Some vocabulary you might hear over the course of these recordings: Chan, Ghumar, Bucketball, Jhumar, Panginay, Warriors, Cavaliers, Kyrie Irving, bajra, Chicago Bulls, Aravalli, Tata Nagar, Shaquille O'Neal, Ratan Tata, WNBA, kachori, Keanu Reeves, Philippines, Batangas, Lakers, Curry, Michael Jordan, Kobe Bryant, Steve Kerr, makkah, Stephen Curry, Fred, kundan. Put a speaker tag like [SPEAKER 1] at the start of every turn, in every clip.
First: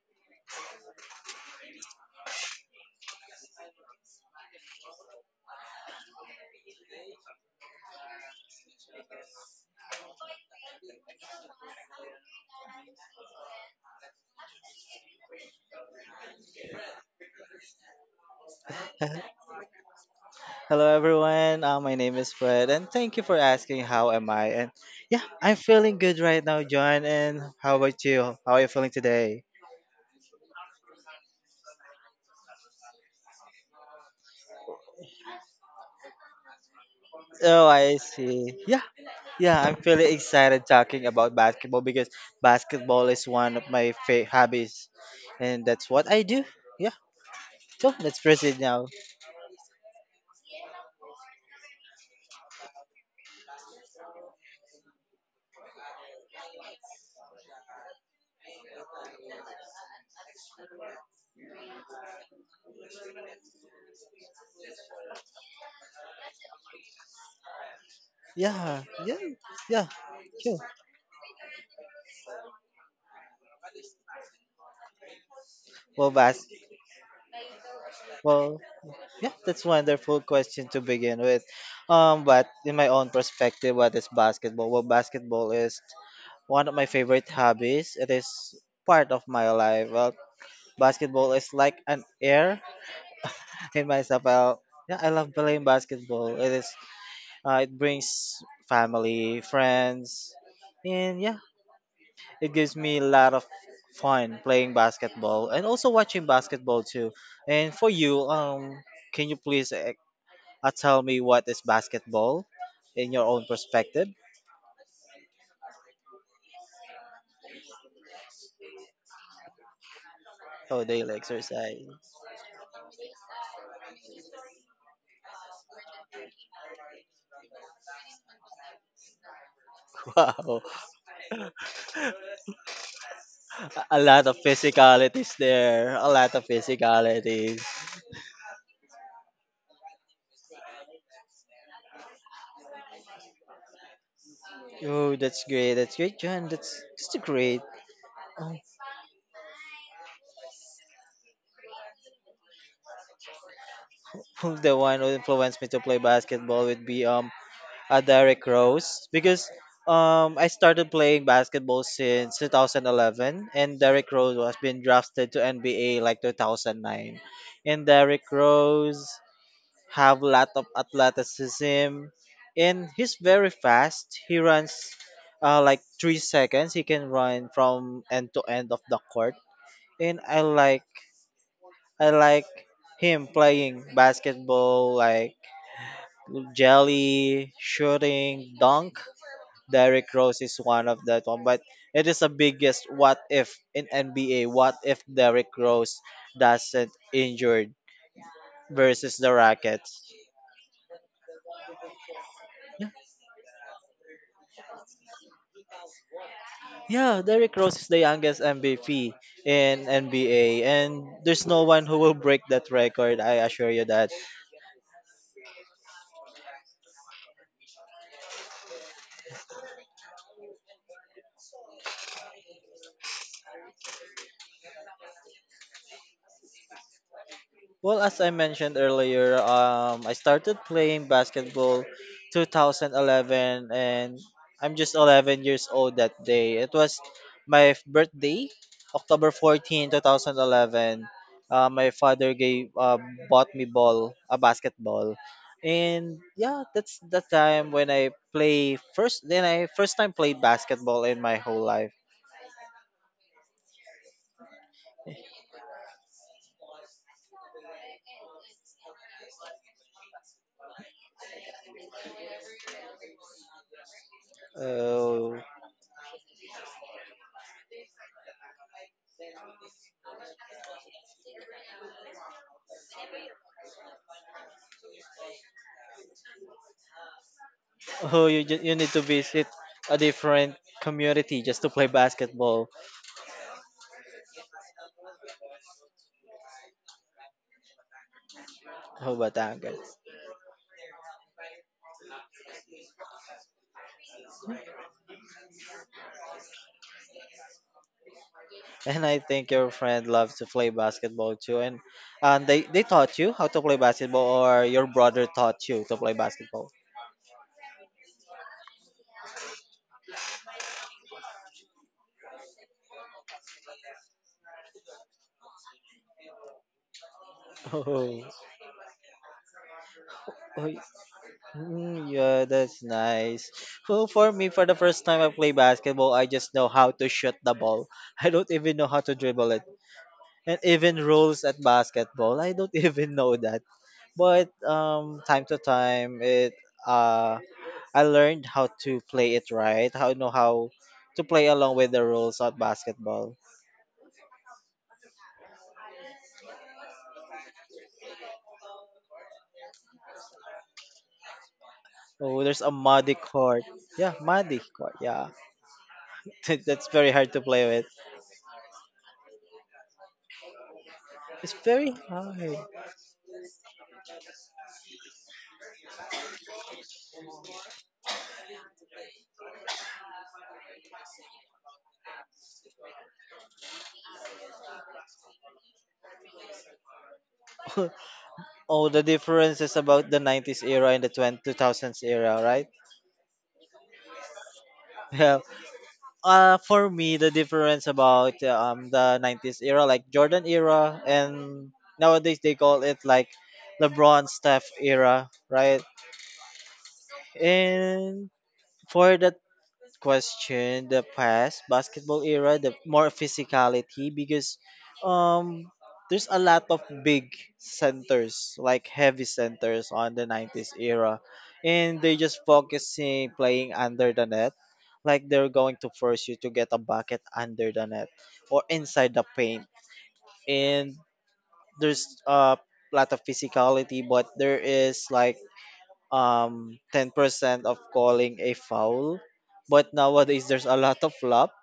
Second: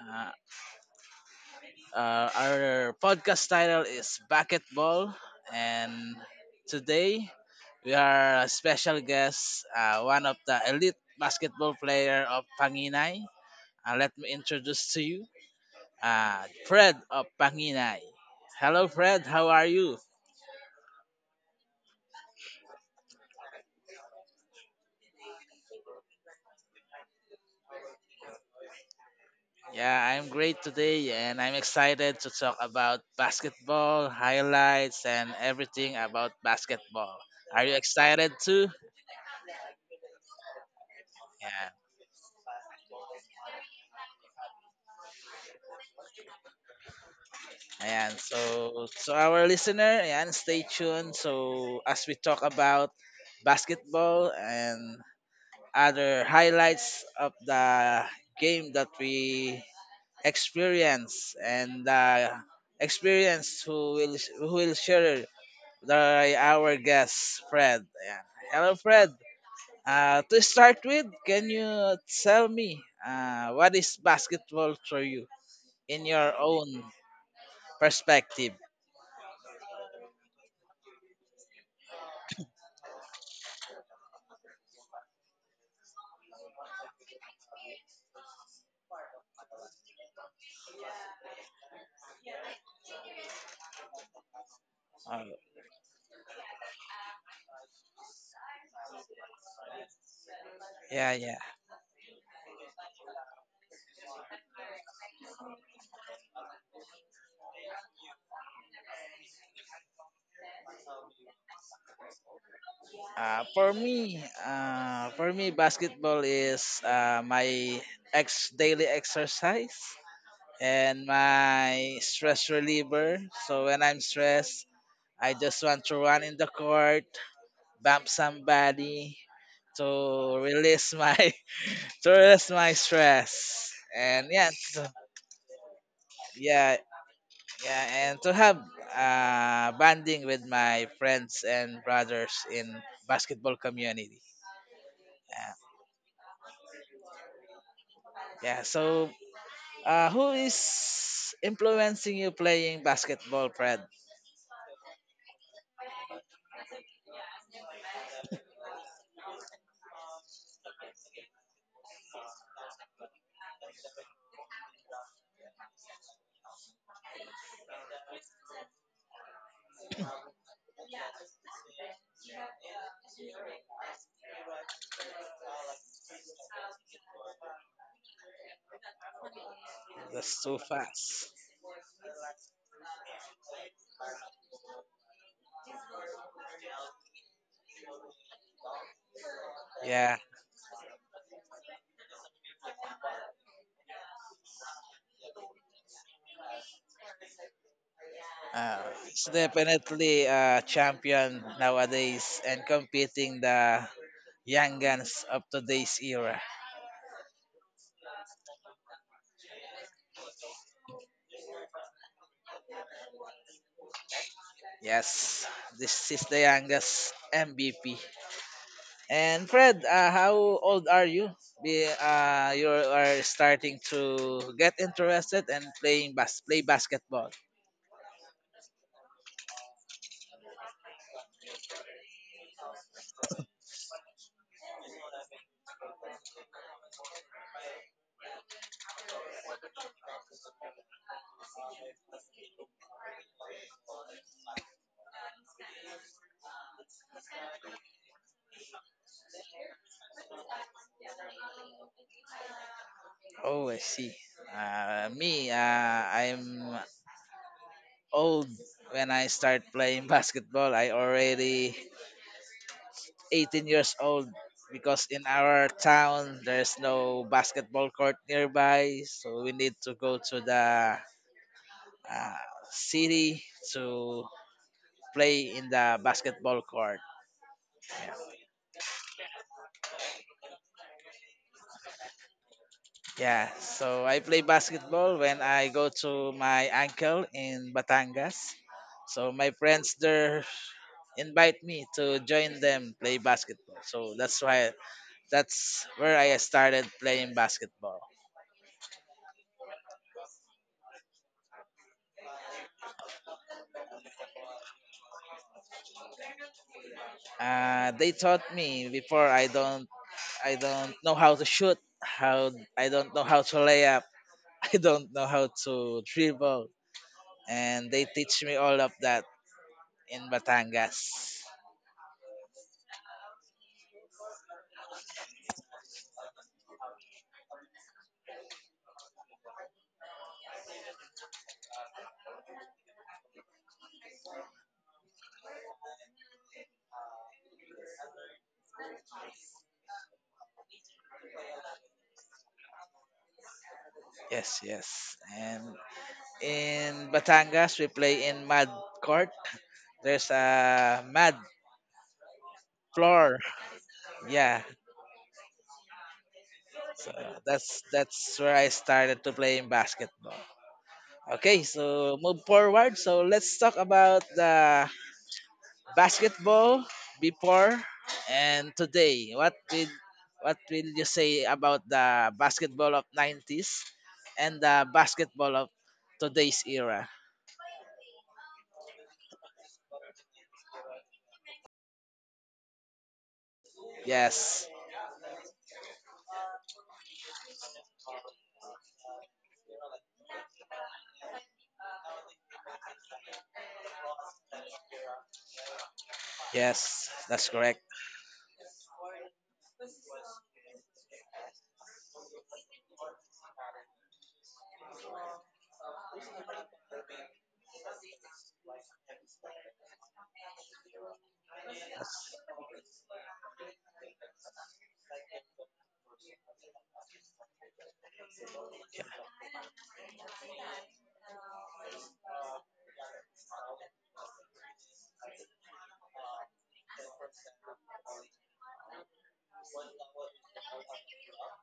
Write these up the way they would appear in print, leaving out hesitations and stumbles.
[SPEAKER 1] Our podcast title is Bucketball. And today, we are a special guest, one of the elite basketball player of Panginay. Let me introduce to you Fred of Panginay. Hello, Fred. How are you?
[SPEAKER 2] Hello everyone. My name is Fred, and thank you for asking. How am I? And yeah, I'm feeling good right now, John. And how about you? How are you feeling today?
[SPEAKER 1] Yeah, I'm great today and I'm excited to talk about basketball, highlights, and everything about basketball. Are
[SPEAKER 2] Oh,
[SPEAKER 1] you
[SPEAKER 2] I
[SPEAKER 1] excited
[SPEAKER 2] see.
[SPEAKER 1] too?
[SPEAKER 2] Yeah, yeah, I'm feeling excited talking about
[SPEAKER 1] Yeah.
[SPEAKER 2] basketball because basketball is one of my hobbies, and that's what I do. Yeah. So
[SPEAKER 1] And
[SPEAKER 2] let's proceed now.
[SPEAKER 1] so our listener, and stay tuned. So, as we talk about basketball and other highlights of the game that we experience and experience, who will share the our guest Fred. Ayan. Hello,
[SPEAKER 2] Yeah,
[SPEAKER 1] Fred.
[SPEAKER 2] yeah, yeah.
[SPEAKER 1] To
[SPEAKER 2] Sure.
[SPEAKER 1] start with, can you tell me what is basketball for you in
[SPEAKER 2] Well,
[SPEAKER 1] your
[SPEAKER 2] bas.
[SPEAKER 1] own perspective?
[SPEAKER 2] Well, yeah, that's wonderful question to begin with. But in my own perspective, what is basketball? Well, basketball is one of my favorite hobbies. It is part of my life. Well, basketball is like an air in myself. Yeah, I
[SPEAKER 1] Uh,
[SPEAKER 2] love playing basketball. It is. It brings family, friends,
[SPEAKER 1] yeah,
[SPEAKER 2] and
[SPEAKER 1] yeah.
[SPEAKER 2] yeah, it gives me a lot of fun playing basketball and also watching basketball too. And for you, can you please tell me what is basketball in your
[SPEAKER 1] Uh,
[SPEAKER 2] own
[SPEAKER 1] for
[SPEAKER 2] perspective?
[SPEAKER 1] me, uh, for me, basketball is my ex daily exercise
[SPEAKER 2] Oh,
[SPEAKER 1] and
[SPEAKER 2] daily exercise.
[SPEAKER 1] my stress reliever. So when I'm stressed, I just want to run in the court, bump somebody, to
[SPEAKER 2] Wow,
[SPEAKER 1] release my to release my stress
[SPEAKER 2] a a lot
[SPEAKER 1] and
[SPEAKER 2] of
[SPEAKER 1] yeah to,
[SPEAKER 2] physicalities there. A lot of
[SPEAKER 1] yeah,
[SPEAKER 2] physicalities.
[SPEAKER 1] yeah, and to have bonding with my friends and brothers in basketball community.
[SPEAKER 2] Oh, that's
[SPEAKER 1] Yeah,
[SPEAKER 2] great. That's great, John. That's just great.
[SPEAKER 1] yeah. So, who is influencing you playing basketball, Fred?
[SPEAKER 2] Oh, the one who influenced me to play basketball would be a Derrick Rose because I started playing basketball since 2011, and Derrick Rose was been drafted to NBA like 2009. And Derrick Rose have a lot of athleticism, and he's very fast. He runs like 3 seconds he can run from end to end of the court, and i
[SPEAKER 1] That's too
[SPEAKER 2] like
[SPEAKER 1] fast.
[SPEAKER 2] i like him playing basketball. Like jelly shooting dunk, Derrick
[SPEAKER 1] Yeah.
[SPEAKER 2] Rose is one of that one. But it is the biggest what if in NBA: what if Derrick Rose doesn't injured
[SPEAKER 1] uh,
[SPEAKER 2] versus
[SPEAKER 1] it's
[SPEAKER 2] the Rockets.
[SPEAKER 1] definitely a champion nowadays and competing the young guns of today's era.
[SPEAKER 2] Yeah, Derrick Rose is the youngest MVP in NBA, and there's no one who will break that record. I assure you that.
[SPEAKER 1] Yes, this is the youngest MVP. And Fred, how old are you? You are starting to get interested and playing play basketball.
[SPEAKER 2] Well, as I mentioned earlier, I started playing basketball 2011, and I'm just 11 years old that day. It was my birthday, October 14, 2011. My father gave bought me ball, a basketball. And yeah, that's the time when I play first, then I first time played basketball in my whole life.
[SPEAKER 1] Oh, I see. Me, I'm old when I start playing basketball. I already 18 years old because in
[SPEAKER 2] So,
[SPEAKER 1] our town there's no basketball court nearby, so we need to go to the uh, city to play in the basketball court.
[SPEAKER 2] oh, you need to visit a different community just to play basketball.
[SPEAKER 1] Yeah, so I play basketball when I go to my uncle in Batangas.
[SPEAKER 2] Oh,
[SPEAKER 1] So my friends
[SPEAKER 2] Batangas.
[SPEAKER 1] there invite me to join them play basketball. So that's where I started playing basketball.
[SPEAKER 2] And I think your friend loves to play basketball too. And they taught you how to play basketball, or your brother taught you to play basketball.
[SPEAKER 1] They taught me before. I don't know how to shoot, how I don't know how to lay up, I don't know how to dribble, and they
[SPEAKER 2] Oh,
[SPEAKER 1] teach me all of that in
[SPEAKER 2] oh,
[SPEAKER 1] Batangas.
[SPEAKER 2] mm, yeah, that's nice. Well, for me, for the first time I play basketball, I just know how to shoot the ball. I don't even know how to dribble it. And even rules at basketball, I don't even know that. But time to time it uh I learned how to play it right, how know how to play along with the rules of basketball.
[SPEAKER 1] Yes, yes. And in Batangas, we play in mud court. There's a mud
[SPEAKER 2] Oh, there's a muddy
[SPEAKER 1] floor.
[SPEAKER 2] court. Yeah, muddy
[SPEAKER 1] Yeah.
[SPEAKER 2] court. Yeah, that's
[SPEAKER 1] So
[SPEAKER 2] very hard to play
[SPEAKER 1] that's
[SPEAKER 2] with.
[SPEAKER 1] that's where I started to playing basketball.
[SPEAKER 2] It's
[SPEAKER 1] Okay,
[SPEAKER 2] very
[SPEAKER 1] so move
[SPEAKER 2] hard.
[SPEAKER 1] forward. So let's talk about the basketball before and today. What will you say about the basketball of 90s and the basketball of today's era?
[SPEAKER 2] Oh, the difference is about the 90s era and the twenty two thousands era, right?
[SPEAKER 1] Yes.
[SPEAKER 2] For me, the difference about the 90s era, like Jordan era, and nowadays they call it like LeBron Steph era, right?
[SPEAKER 1] Yes, that's correct.
[SPEAKER 2] And for the question, the past basketball era, the more physicality, because um there's a lot of big centers, like heavy centers on the 90s era, and they are just focusing playing under the net. Like they're going to force you to get a bucket under the net or inside the paint, and there's a lot of physicality, but there is like 10% of calling a foul. But nowadays there's a lot of flop.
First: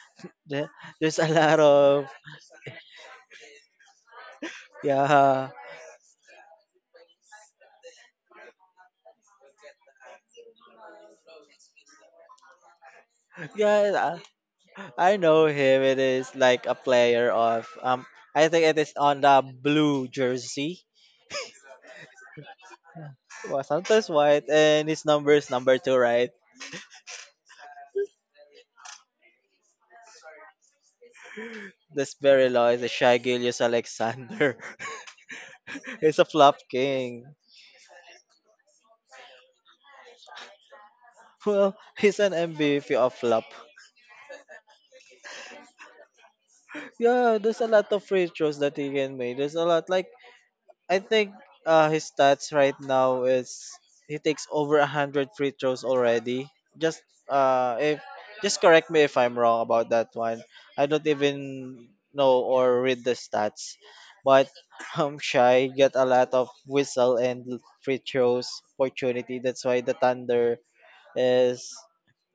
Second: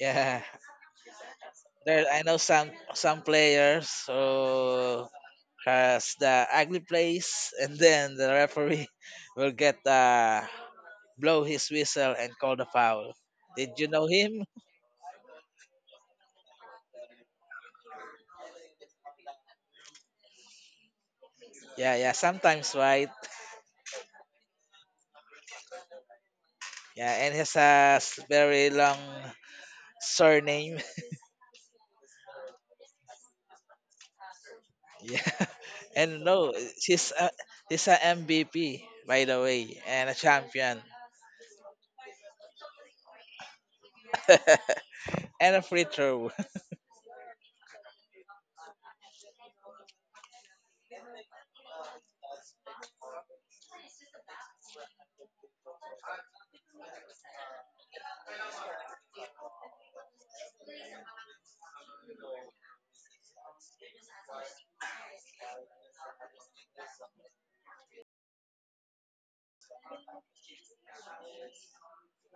[SPEAKER 1] Yeah,
[SPEAKER 2] There- there's a lot
[SPEAKER 1] there
[SPEAKER 2] of,
[SPEAKER 1] I know some players who
[SPEAKER 2] yeah,
[SPEAKER 1] has the ugly plays, and then the referee will get blow his whistle and call the foul. Did you know
[SPEAKER 2] yeah,
[SPEAKER 1] him?
[SPEAKER 2] I I know him. It is like a player of, I think it is on the blue jersey,
[SPEAKER 1] Yeah, yeah. Sometimes, right?
[SPEAKER 2] well, sometimes white, and his number is number two, right?
[SPEAKER 1] Yeah, and he has a very long surname.
[SPEAKER 2] This very low is a Shy Gilius Alexander.
[SPEAKER 1] Yeah,
[SPEAKER 2] He's
[SPEAKER 1] and
[SPEAKER 2] a
[SPEAKER 1] no,
[SPEAKER 2] flop
[SPEAKER 1] he's
[SPEAKER 2] king.
[SPEAKER 1] a he's a MVP by the way, and a champion,
[SPEAKER 2] Well, he's an MVP of flop.
[SPEAKER 1] and a free throw.
[SPEAKER 2] Yeah, there's a lot of free throws that he can make. There's a lot, like, I think his stats right now is he takes over 100 free throws already. Just uh, if just correct me if I'm wrong about that one. I don't even know or read the stats, but Shy get a lot of whistle and free throws opportunity. That's why the Thunder is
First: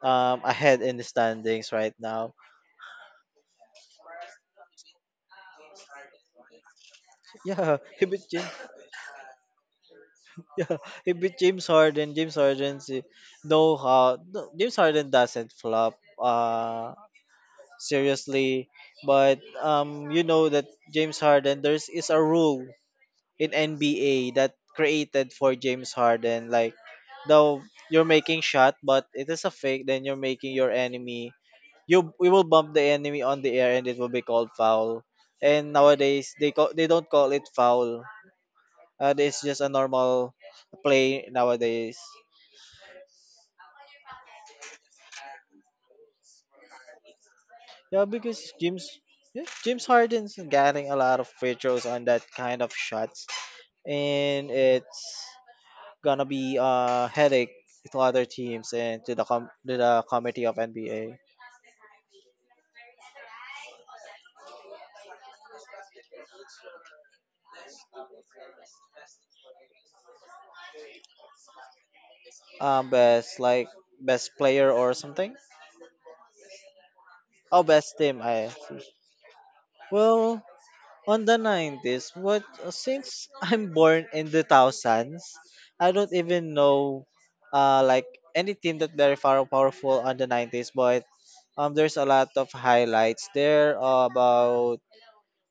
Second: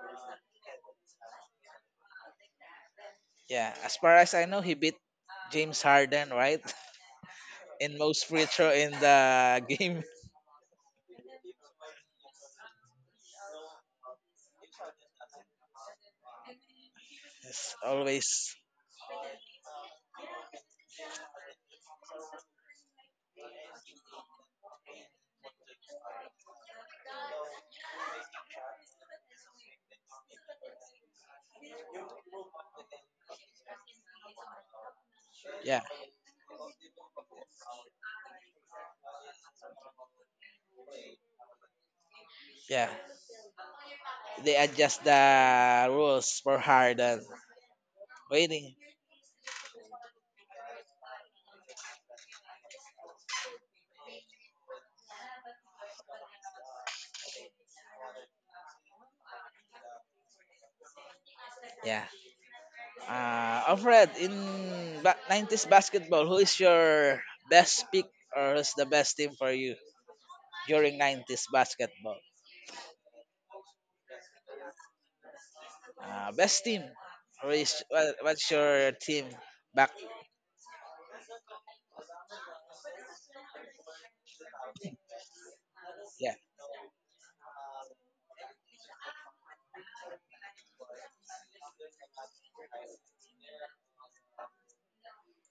[SPEAKER 2] ahead in the standings right now.
[SPEAKER 1] Yeah, as far as I know, he beat James Harden, right?
[SPEAKER 2] Yeah,
[SPEAKER 1] In
[SPEAKER 2] he
[SPEAKER 1] most
[SPEAKER 2] beat
[SPEAKER 1] free
[SPEAKER 2] Jim
[SPEAKER 1] throw in the game.
[SPEAKER 2] Yeah, it beat James Harden. James Harden's no, no, James Harden doesn't flop. Uh,
[SPEAKER 1] It's always,
[SPEAKER 2] Seriously, but you know that James Harden there's is a rule in NBA that created for James Harden. Like, though you're making shot, but it is a fake, then you're making your enemy, you we will bump the enemy on the air, and it will be called foul. And
[SPEAKER 1] yeah,
[SPEAKER 2] nowadays they don't call it foul. It's just a normal play nowadays.
[SPEAKER 1] yeah. They adjust the rules for Harden.
[SPEAKER 2] Yeah, because
[SPEAKER 1] Waiting,
[SPEAKER 2] James Harden's getting a lot of free throws on that kind of shots, and it's gonna be a headache to other teams and to the to the committee of NBA.
[SPEAKER 1] yeah. Alfred, in 90s basketball, who is your best pick or who's the best team for you during 90s basketball?
[SPEAKER 2] Best, like, best player or something.
[SPEAKER 1] Best team?
[SPEAKER 2] Oh, best team.
[SPEAKER 1] What's
[SPEAKER 2] I
[SPEAKER 1] your team back?
[SPEAKER 2] Well, on the 90s, what, since I'm born in the thousands, I don't
[SPEAKER 1] Yeah,
[SPEAKER 2] even know like any team that very far powerful on the 90s. But there's a lot of highlights there about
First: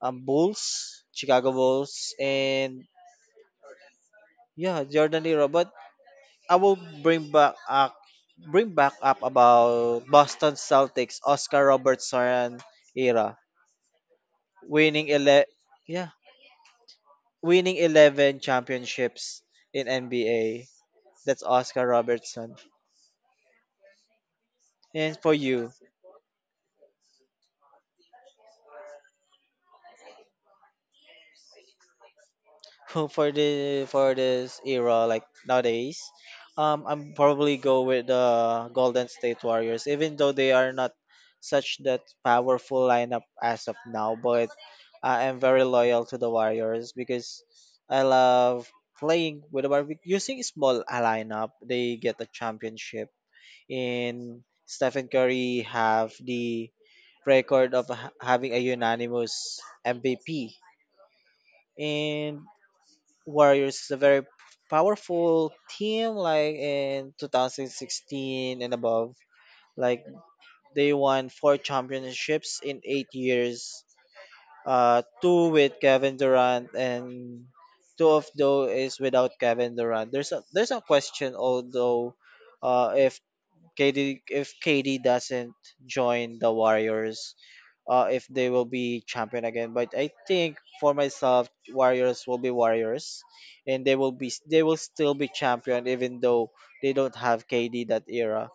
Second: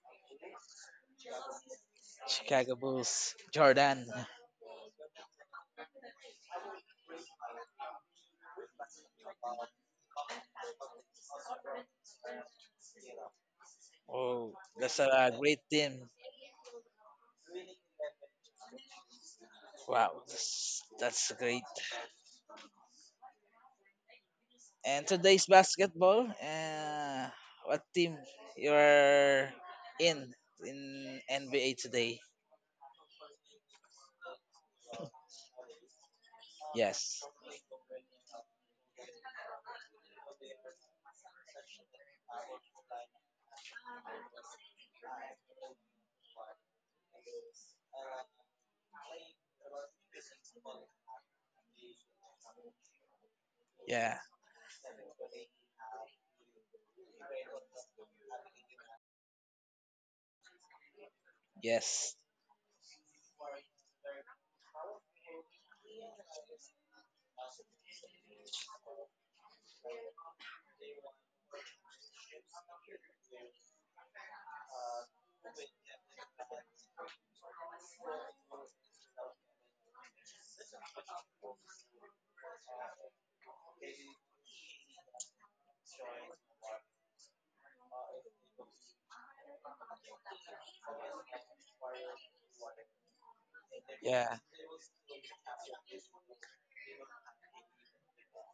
[SPEAKER 2] bulls, Chicago Bulls,
[SPEAKER 1] Chicago
[SPEAKER 2] and
[SPEAKER 1] Bulls, Jordan.
[SPEAKER 2] yeah, Jordan era. But I will bring back up about Boston Celtics, Oscar Robertson era,
[SPEAKER 1] Oh, that's
[SPEAKER 2] winning
[SPEAKER 1] a great team.
[SPEAKER 2] yeah, winning 11 championships in
[SPEAKER 1] Wow,
[SPEAKER 2] NBA.
[SPEAKER 1] that's
[SPEAKER 2] That's
[SPEAKER 1] great.
[SPEAKER 2] Oscar Robertson.
[SPEAKER 1] And
[SPEAKER 2] And for
[SPEAKER 1] today's
[SPEAKER 2] you,
[SPEAKER 1] basketball, what team you're in in NBA today?
[SPEAKER 2] for this era like nowadays, I'm
[SPEAKER 1] Yes,
[SPEAKER 2] probably go with the Golden State Warriors, even though they are not such that powerful lineup as of now. But I am very loyal to the Warriors, because I love playing with the Warriors using small lineup. They get the championship.
[SPEAKER 1] yeah,
[SPEAKER 2] In Stephen Curry, have the record of having a unanimous MVP.
[SPEAKER 1] yes,
[SPEAKER 2] And Warriors is a very powerful team, like in 2016 and above. Like, they won four championships in 8 years, two with Kevin Durant, and two of those is without Kevin Durant. There's a question, although uh, if KD if KD doesn't join the Warriors, if they will be champion again. But I think for myself, Warriors will be Warriors, and they will be
[SPEAKER 1] yeah.
[SPEAKER 2] they will still be champion, even though they don't have KD that era.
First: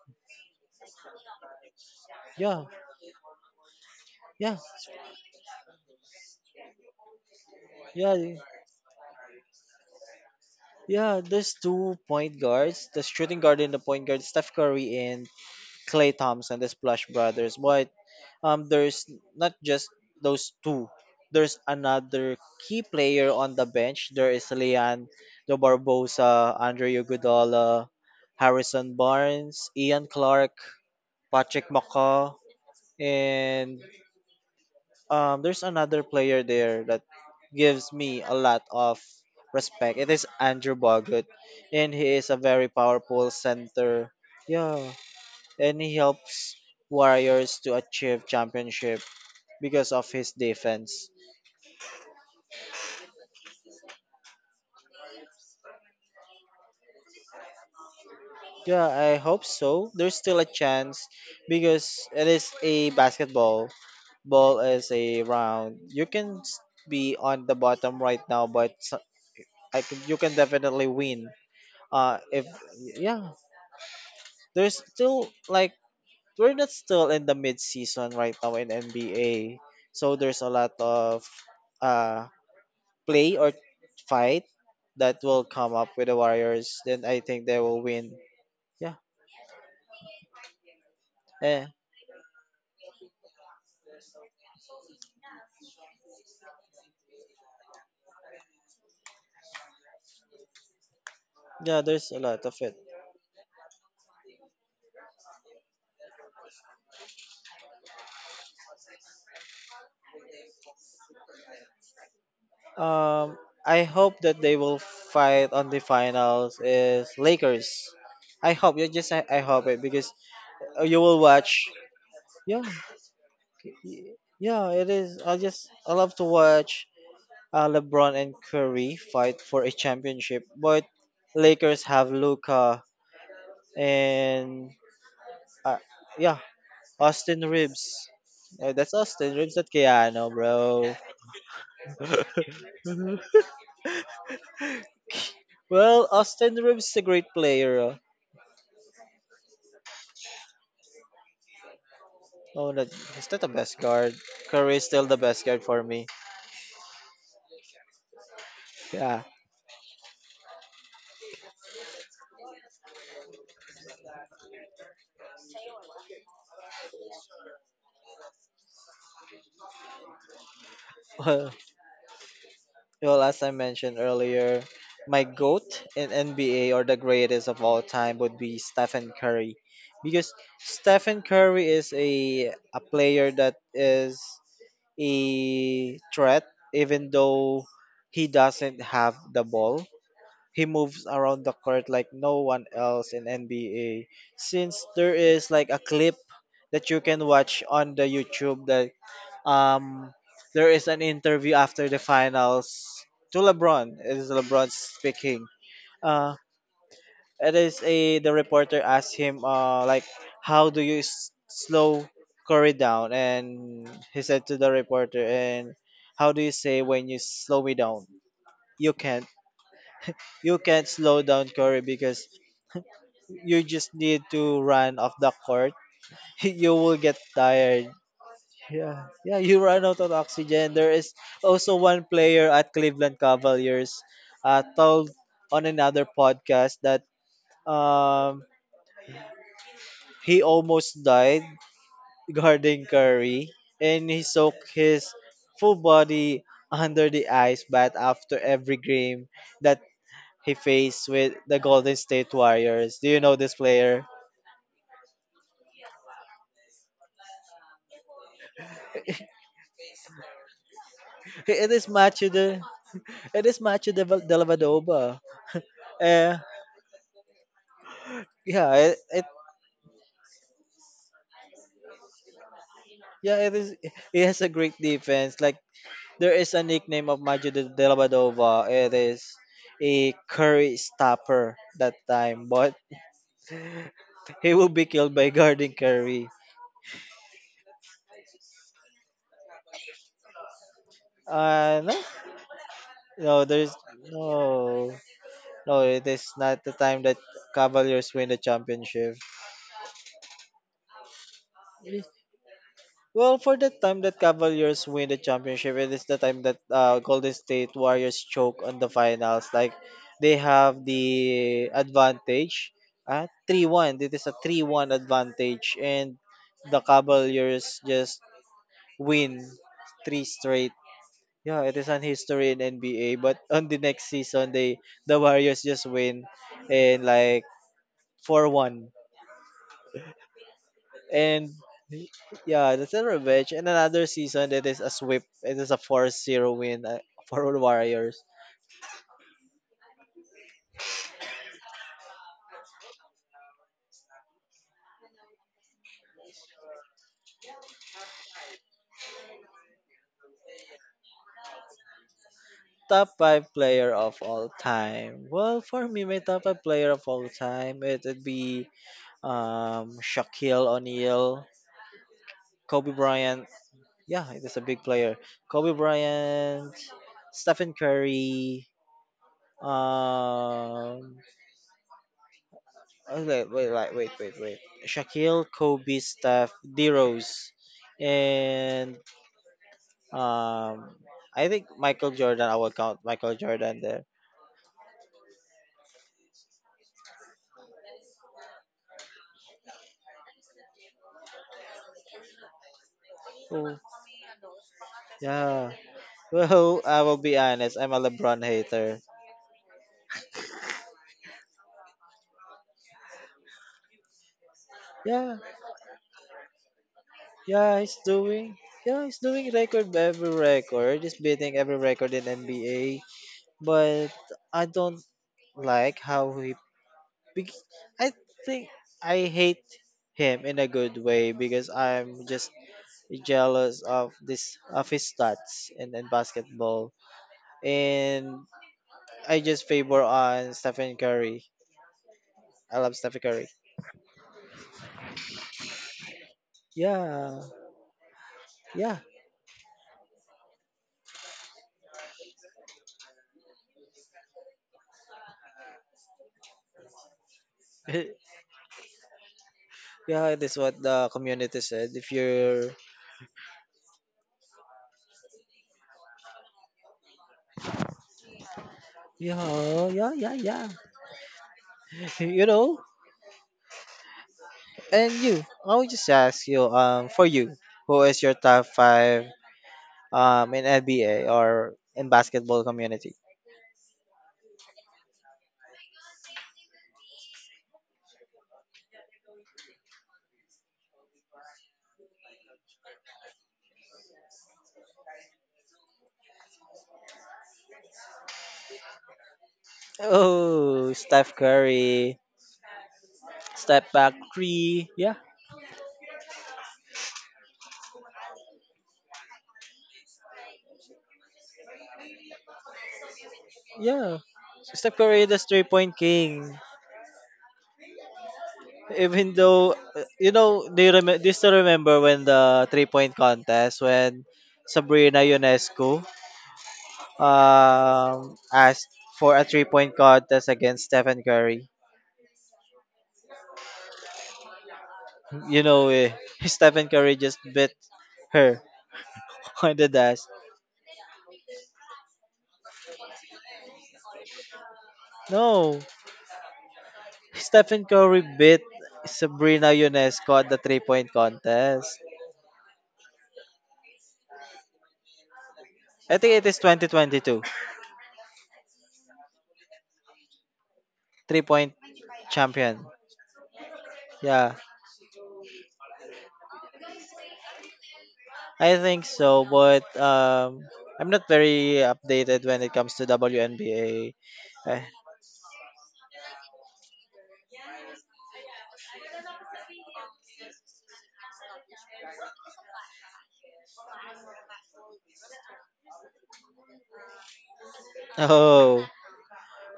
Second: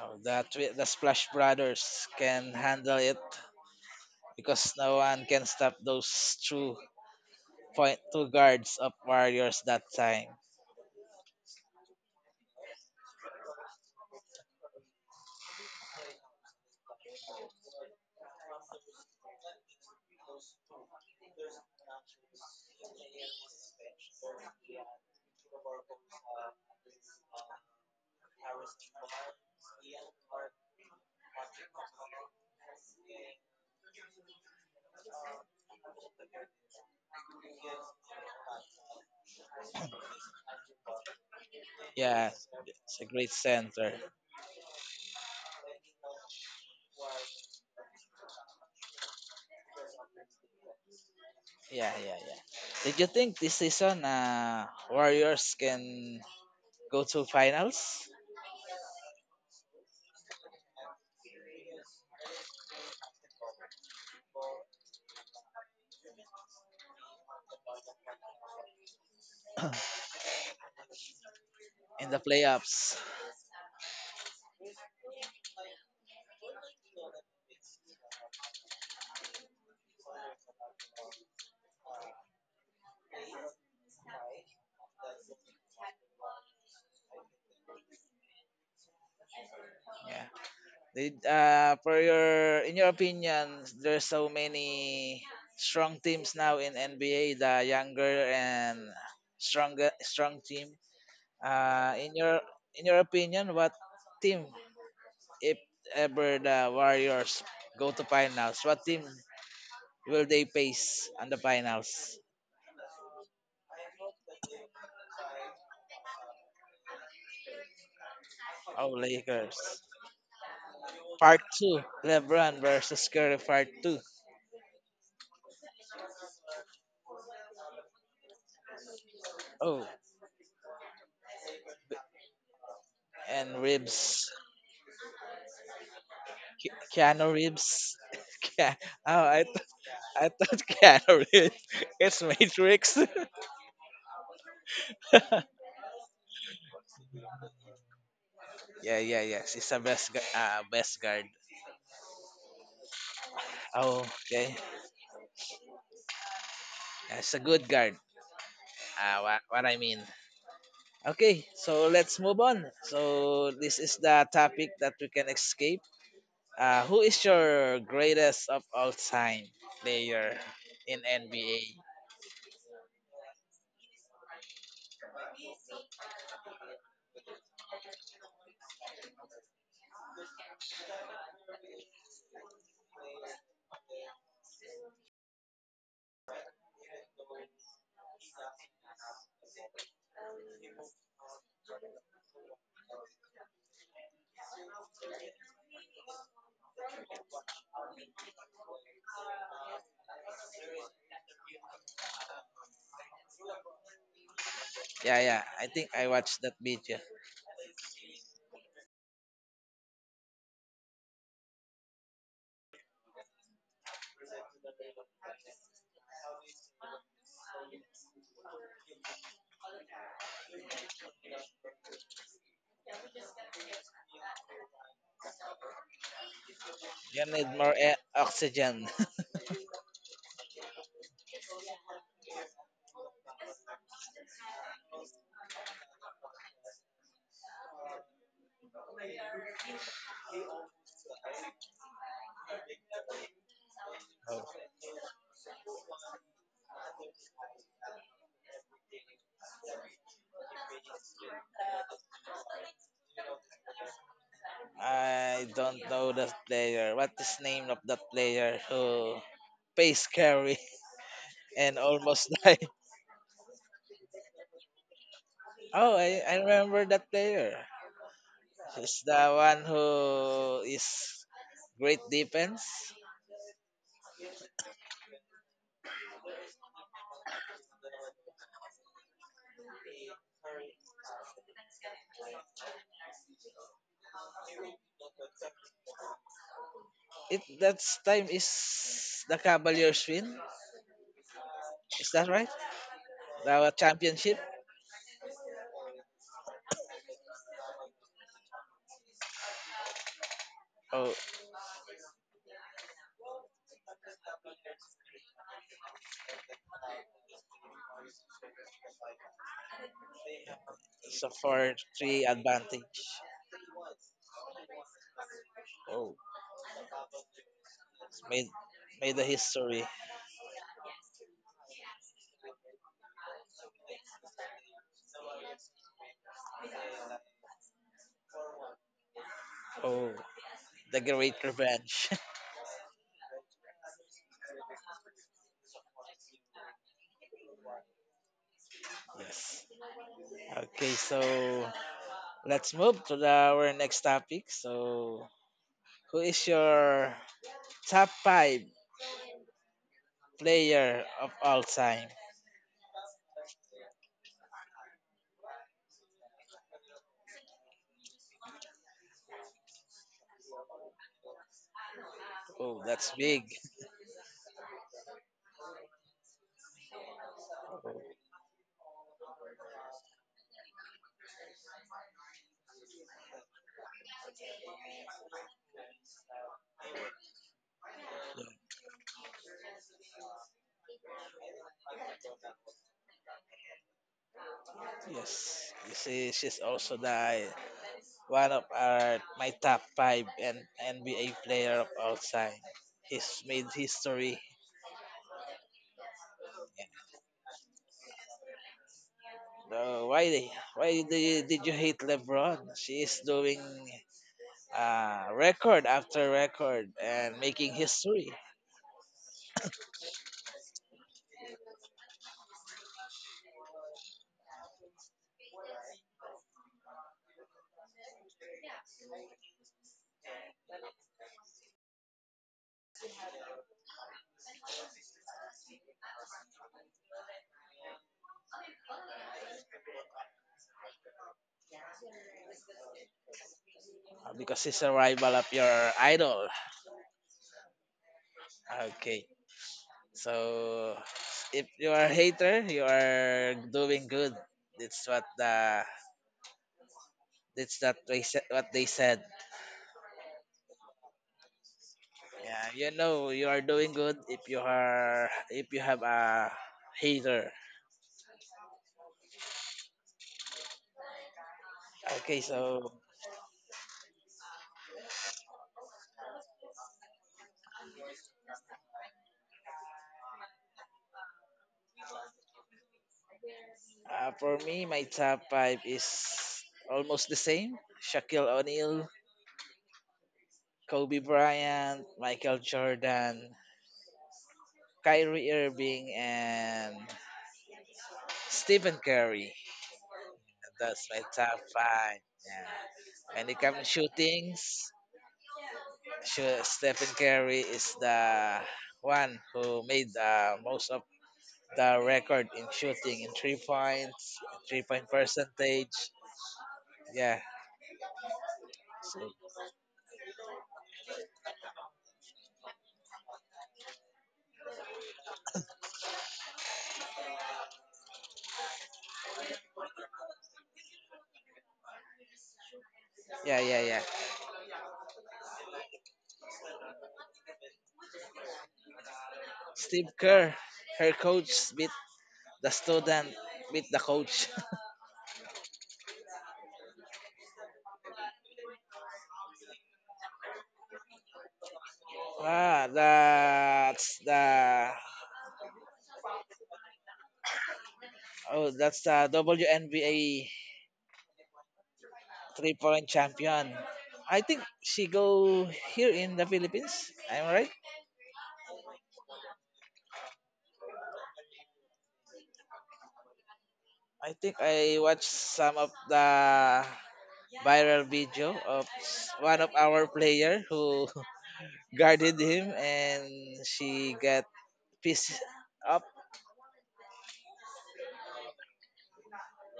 [SPEAKER 1] Oh, the the Splash Brothers can
[SPEAKER 2] Yeah,
[SPEAKER 1] handle it
[SPEAKER 2] yeah,
[SPEAKER 1] because no one can stop those
[SPEAKER 2] yeah,
[SPEAKER 1] two guards of Warriors that time.
[SPEAKER 2] yeah. There's two point guards, the shooting guard and the point guard, Steph Curry and Clay Thompson, the Splash Brothers. But there's not just those two. There's another key player on the bench. There is Leon De Barbosa, Andre Iguodala, Harrison Barnes, Ian Clark, Patrick Maka, and there's another player there that gives me a lot of respect. It is Andrew Bogut, and he
[SPEAKER 1] Yeah,
[SPEAKER 2] is a very
[SPEAKER 1] it's a great
[SPEAKER 2] powerful
[SPEAKER 1] center.
[SPEAKER 2] center. Yeah, and he helps Warriors to achieve championship because of his defense.
[SPEAKER 1] Yeah, yeah, yeah. Did you think this season Warriors can go to finals
[SPEAKER 2] Yeah, I hope so. There's still a chance, because it is a basketball. Ball is a round. You can be on the bottom right now, but you can definitely win.
[SPEAKER 1] in the
[SPEAKER 2] If
[SPEAKER 1] playoffs?
[SPEAKER 2] Yeah, there's still like, we're not still in the mid season right now in NBA, so there's a lot of uh play or fight that will come up with the Warriors. Then I think they will win. Yeah.
[SPEAKER 1] Yeah. Did
[SPEAKER 2] Eh.
[SPEAKER 1] for your in your opinion there's so many strong teams now in NBA, the younger and strong team.
[SPEAKER 2] Yeah, there's
[SPEAKER 1] In
[SPEAKER 2] a
[SPEAKER 1] your
[SPEAKER 2] lot of it.
[SPEAKER 1] opinion, what team if ever the Warriors go to finals, what team will they face on the finals?
[SPEAKER 2] Um, I hope that they will fight on the finals is Lakers.
[SPEAKER 1] Oh,
[SPEAKER 2] I
[SPEAKER 1] Lakers.
[SPEAKER 2] hope it, because you will
[SPEAKER 1] Part
[SPEAKER 2] watch.
[SPEAKER 1] 2, LeBron
[SPEAKER 2] Yeah,
[SPEAKER 1] versus Curry Part 2.
[SPEAKER 2] yeah, it is. I love to watch LeBron and Curry fight for a
[SPEAKER 1] Oh,
[SPEAKER 2] championship. But Lakers have Luca
[SPEAKER 1] and Reeves.
[SPEAKER 2] and uh, yeah,
[SPEAKER 1] Ke- Keanu
[SPEAKER 2] Austin Reeves.
[SPEAKER 1] Reeves. Ke-
[SPEAKER 2] That's
[SPEAKER 1] oh,
[SPEAKER 2] Austin Reeves, not
[SPEAKER 1] I
[SPEAKER 2] Keanu,
[SPEAKER 1] thought
[SPEAKER 2] bro.
[SPEAKER 1] Keanu Reeves. It's Matrix. yeah,
[SPEAKER 2] Well, Austin Reeves is a great player.
[SPEAKER 1] yeah, yes. He's a best guard.
[SPEAKER 2] Oh, that, he's not the best
[SPEAKER 1] Oh,
[SPEAKER 2] guard.
[SPEAKER 1] okay.
[SPEAKER 2] Curry is still the best guard for me.
[SPEAKER 1] That's a good guard.
[SPEAKER 2] Yeah.
[SPEAKER 1] What I mean. Okay, so let's move on. So this is the topic that we can escape. Who is your greatest of all time player in
[SPEAKER 2] Well,
[SPEAKER 1] NBA?
[SPEAKER 2] well, as I mentioned earlier, my GOAT in NBA, or the greatest of all time, would be Stephen Curry. Because Stephen Curry is a player that is a threat, even though he doesn't have the ball. He moves around the court like no one else in NBA, since there is like a clip that you can watch on the YouTube, that um there is an interview after the finals to LeBron. It is LeBron
[SPEAKER 1] Yeah, yeah.
[SPEAKER 2] speaking.
[SPEAKER 1] I think I
[SPEAKER 2] Uh
[SPEAKER 1] watched that video.
[SPEAKER 2] it is a the reporter asked him like, how do you slow Curry down? And he said to the reporter, and how do you say when you slow me down? You can't you can't slow down Curry because you just need to run off the court. You will get
[SPEAKER 1] You need more
[SPEAKER 2] tired.
[SPEAKER 1] air, oxygen.
[SPEAKER 2] Yeah, yeah, you run out of oxygen. There is also one player at Cleveland Cavaliers, told on another podcast that um he almost died guarding Curry, and he
[SPEAKER 1] Oh,
[SPEAKER 2] soaked his full body under the ice bath after every game that he faced with the Golden State Warriors. Do you know this player?
[SPEAKER 1] I don't know the player. What is name of that player who face carry
[SPEAKER 2] It
[SPEAKER 1] and
[SPEAKER 2] is
[SPEAKER 1] almost
[SPEAKER 2] Matthew.
[SPEAKER 1] died?
[SPEAKER 2] It is Macho de, de la Vadova.
[SPEAKER 1] Oh, I
[SPEAKER 2] Eh,
[SPEAKER 1] remember that player.
[SPEAKER 2] yeah, it,
[SPEAKER 1] He's the
[SPEAKER 2] it
[SPEAKER 1] one who is great defense.
[SPEAKER 2] yeah, it is. It has a great defense. Like, there is a nickname of Macho de la Vadova. It is a Curry stopper that time, but he will be killed by guarding Curry.
[SPEAKER 1] It that time is the Cavaliers win.
[SPEAKER 2] No,
[SPEAKER 1] Is that right?
[SPEAKER 2] no,
[SPEAKER 1] The
[SPEAKER 2] there's
[SPEAKER 1] championship.
[SPEAKER 2] no, no. It is not the time that Cavaliers win the championship.
[SPEAKER 1] Oh,
[SPEAKER 2] Well, for the time that Cavaliers win the championship, it is the time that Golden State Warriors choke on the finals. Like, they have
[SPEAKER 1] it's a
[SPEAKER 2] the
[SPEAKER 1] 4-3
[SPEAKER 2] advantage,
[SPEAKER 1] advantage.
[SPEAKER 2] 3-1. It is a 3-1 advantage,
[SPEAKER 1] Oh.
[SPEAKER 2] and the Cavaliers just
[SPEAKER 1] made made the
[SPEAKER 2] win
[SPEAKER 1] history.
[SPEAKER 2] three straight. Yeah, it is an history in NBA. But on the next season, the Warriors just win, and like 4-1.
[SPEAKER 1] Oh, the great
[SPEAKER 2] And
[SPEAKER 1] revenge.
[SPEAKER 2] yeah, that's a revenge. And another season that is a sweep. It is a 4-0 win for the Warriors.
[SPEAKER 1] yes. Okay, so let's move to our next topic. So, who is your top five player of all time?
[SPEAKER 2] Top five player of all time. Well, for me, my top five player of all time, it would be Shaquille O'Neal,
[SPEAKER 1] Oh,
[SPEAKER 2] Kobe
[SPEAKER 1] that's big.
[SPEAKER 2] Bryant. Yeah, it is a big player. Kobe Bryant, Stephen Curry. Um, okay, wait, wait, wait, wait, wait. Shaquille, Kobe, Steph, D Rose, and Um, I think Michael Jordan. I will count Michael Jordan there.
[SPEAKER 1] Yes, you see, she's also the one of our my top five and NBA player of all time. He's made
[SPEAKER 2] Oh,
[SPEAKER 1] history.
[SPEAKER 2] yeah. Well, I will be honest. I'm a LeBron hater.
[SPEAKER 1] Uh, why why did you hate LeBron? She is doing
[SPEAKER 2] Yeah,
[SPEAKER 1] record after record and making
[SPEAKER 2] yeah. He's
[SPEAKER 1] history,
[SPEAKER 2] doing. Yeah, he's doing record by every record. He's beating every record in NBA. But I don't like how he. bec- I think I hate him in a good way because I'm just jealous of this of his stats in basketball. And I just favor on Stephen Curry. I love Stephen Curry.
[SPEAKER 1] because he's a rival of your idol.
[SPEAKER 2] Yeah, yeah,
[SPEAKER 1] Okay, so if you are a hater, you are doing good. That's what the that's that they said what they said.
[SPEAKER 2] yeah. That's what the community said. If
[SPEAKER 1] Yeah,
[SPEAKER 2] you're,
[SPEAKER 1] you know you are doing good if you are if you have a hater.
[SPEAKER 2] yeah, yeah, yeah, yeah.
[SPEAKER 1] Okay,
[SPEAKER 2] You know,
[SPEAKER 1] so
[SPEAKER 2] I would just ask you, for you, who is your top five, in NBA or in basketball community?
[SPEAKER 1] for me, my top five is almost the same: Shaquille O'Neal, Kobe Bryant, Michael Jordan, Kyrie Irving and Stephen Curry.
[SPEAKER 2] Oh,
[SPEAKER 1] That's my
[SPEAKER 2] Steph
[SPEAKER 1] top
[SPEAKER 2] Curry,
[SPEAKER 1] five. Yeah. When it comes to
[SPEAKER 2] step back
[SPEAKER 1] shootings,
[SPEAKER 2] three. Yeah,
[SPEAKER 1] sure, Stephen Curry is the one who made the most of the record in shooting in three
[SPEAKER 2] yeah.
[SPEAKER 1] points, three
[SPEAKER 2] Steph
[SPEAKER 1] point
[SPEAKER 2] Curry, the three
[SPEAKER 1] percentage.
[SPEAKER 2] point king.
[SPEAKER 1] Yeah, so,
[SPEAKER 2] Even though, they you remember still remember when the 3-point contest, when Sabrina Ionescu asked for a 3-point contest against Stephen Curry,
[SPEAKER 1] yeah, yeah, yeah.
[SPEAKER 2] you know eh, Stephen Curry just beat her on the
[SPEAKER 1] Steve
[SPEAKER 2] dash.
[SPEAKER 1] Kerr, her coach beat the student, beat the coach.
[SPEAKER 2] No, Stephen Curry beat Sabrina Ionescu at the 3-point contest.
[SPEAKER 1] ah, that's the
[SPEAKER 2] I think it is 2022
[SPEAKER 1] oh, that's the WNBA
[SPEAKER 2] 3-point
[SPEAKER 1] three
[SPEAKER 2] champion.
[SPEAKER 1] point champion. I
[SPEAKER 2] Yeah,
[SPEAKER 1] think she go here in the Philippines. I'm right.
[SPEAKER 2] I think so, but I'm not very updated when it comes to WNBA.
[SPEAKER 1] I think
[SPEAKER 2] Eh,
[SPEAKER 1] I watched some of the viral video of one of our player who guarded him and she got pissed up.
[SPEAKER 2] Oh,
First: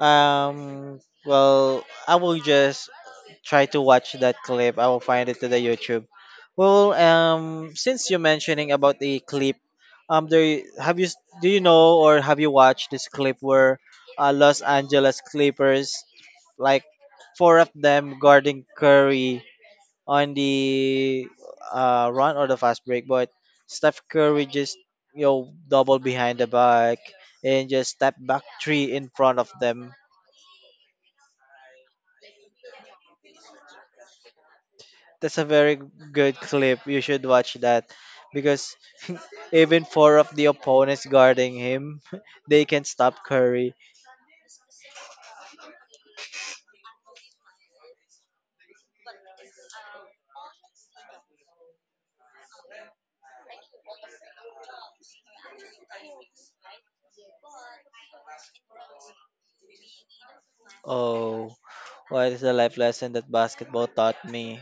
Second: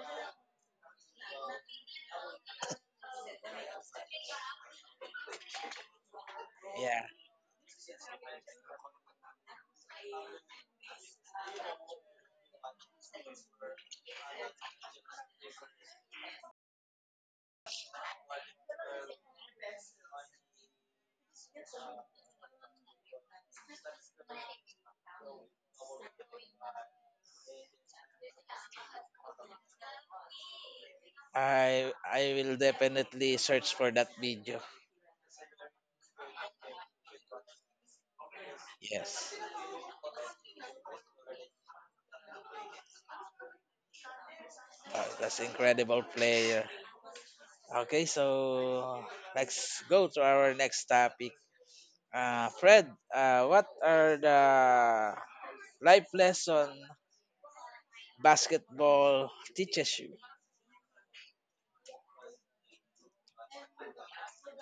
[SPEAKER 2] um, well, I will just try to watch that clip. I will find it to the YouTube. Well,
[SPEAKER 1] Yeah.
[SPEAKER 2] since you're mentioning about the clip, there have you s- do you know or have you watched this clip where Los Angeles Clippers, like, four of them guarding Curry on the run or the fast break, but Steph Curry just double behind the back and just step back three in front of them.
[SPEAKER 1] I will definitely search for that video.
[SPEAKER 2] That's a very good clip. You should watch that because
[SPEAKER 1] Yes.
[SPEAKER 2] even four of the opponents guarding him, they can stop Curry.
[SPEAKER 1] That's incredible player. Okay, so let's go to our next topic. Fred, what are the life lesson basketball teaches you?
[SPEAKER 2] Oh, what is the life lesson that basketball taught me?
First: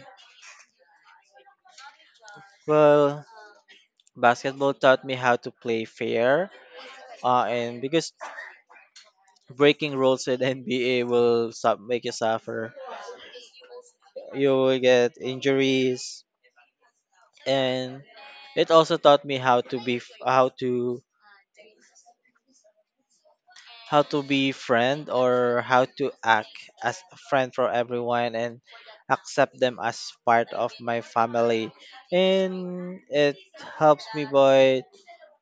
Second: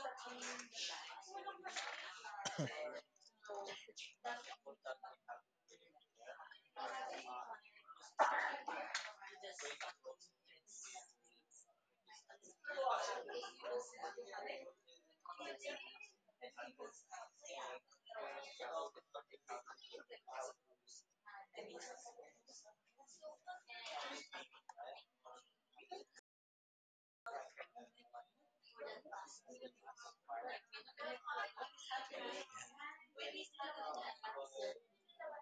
[SPEAKER 2] Well, basketball taught me how to play fair. And because breaking rules in NBA will make you suffer. You will get injuries, and it also taught me how to be friend, or how to act as a friend for everyone and accept them as part of my family. And it helps me by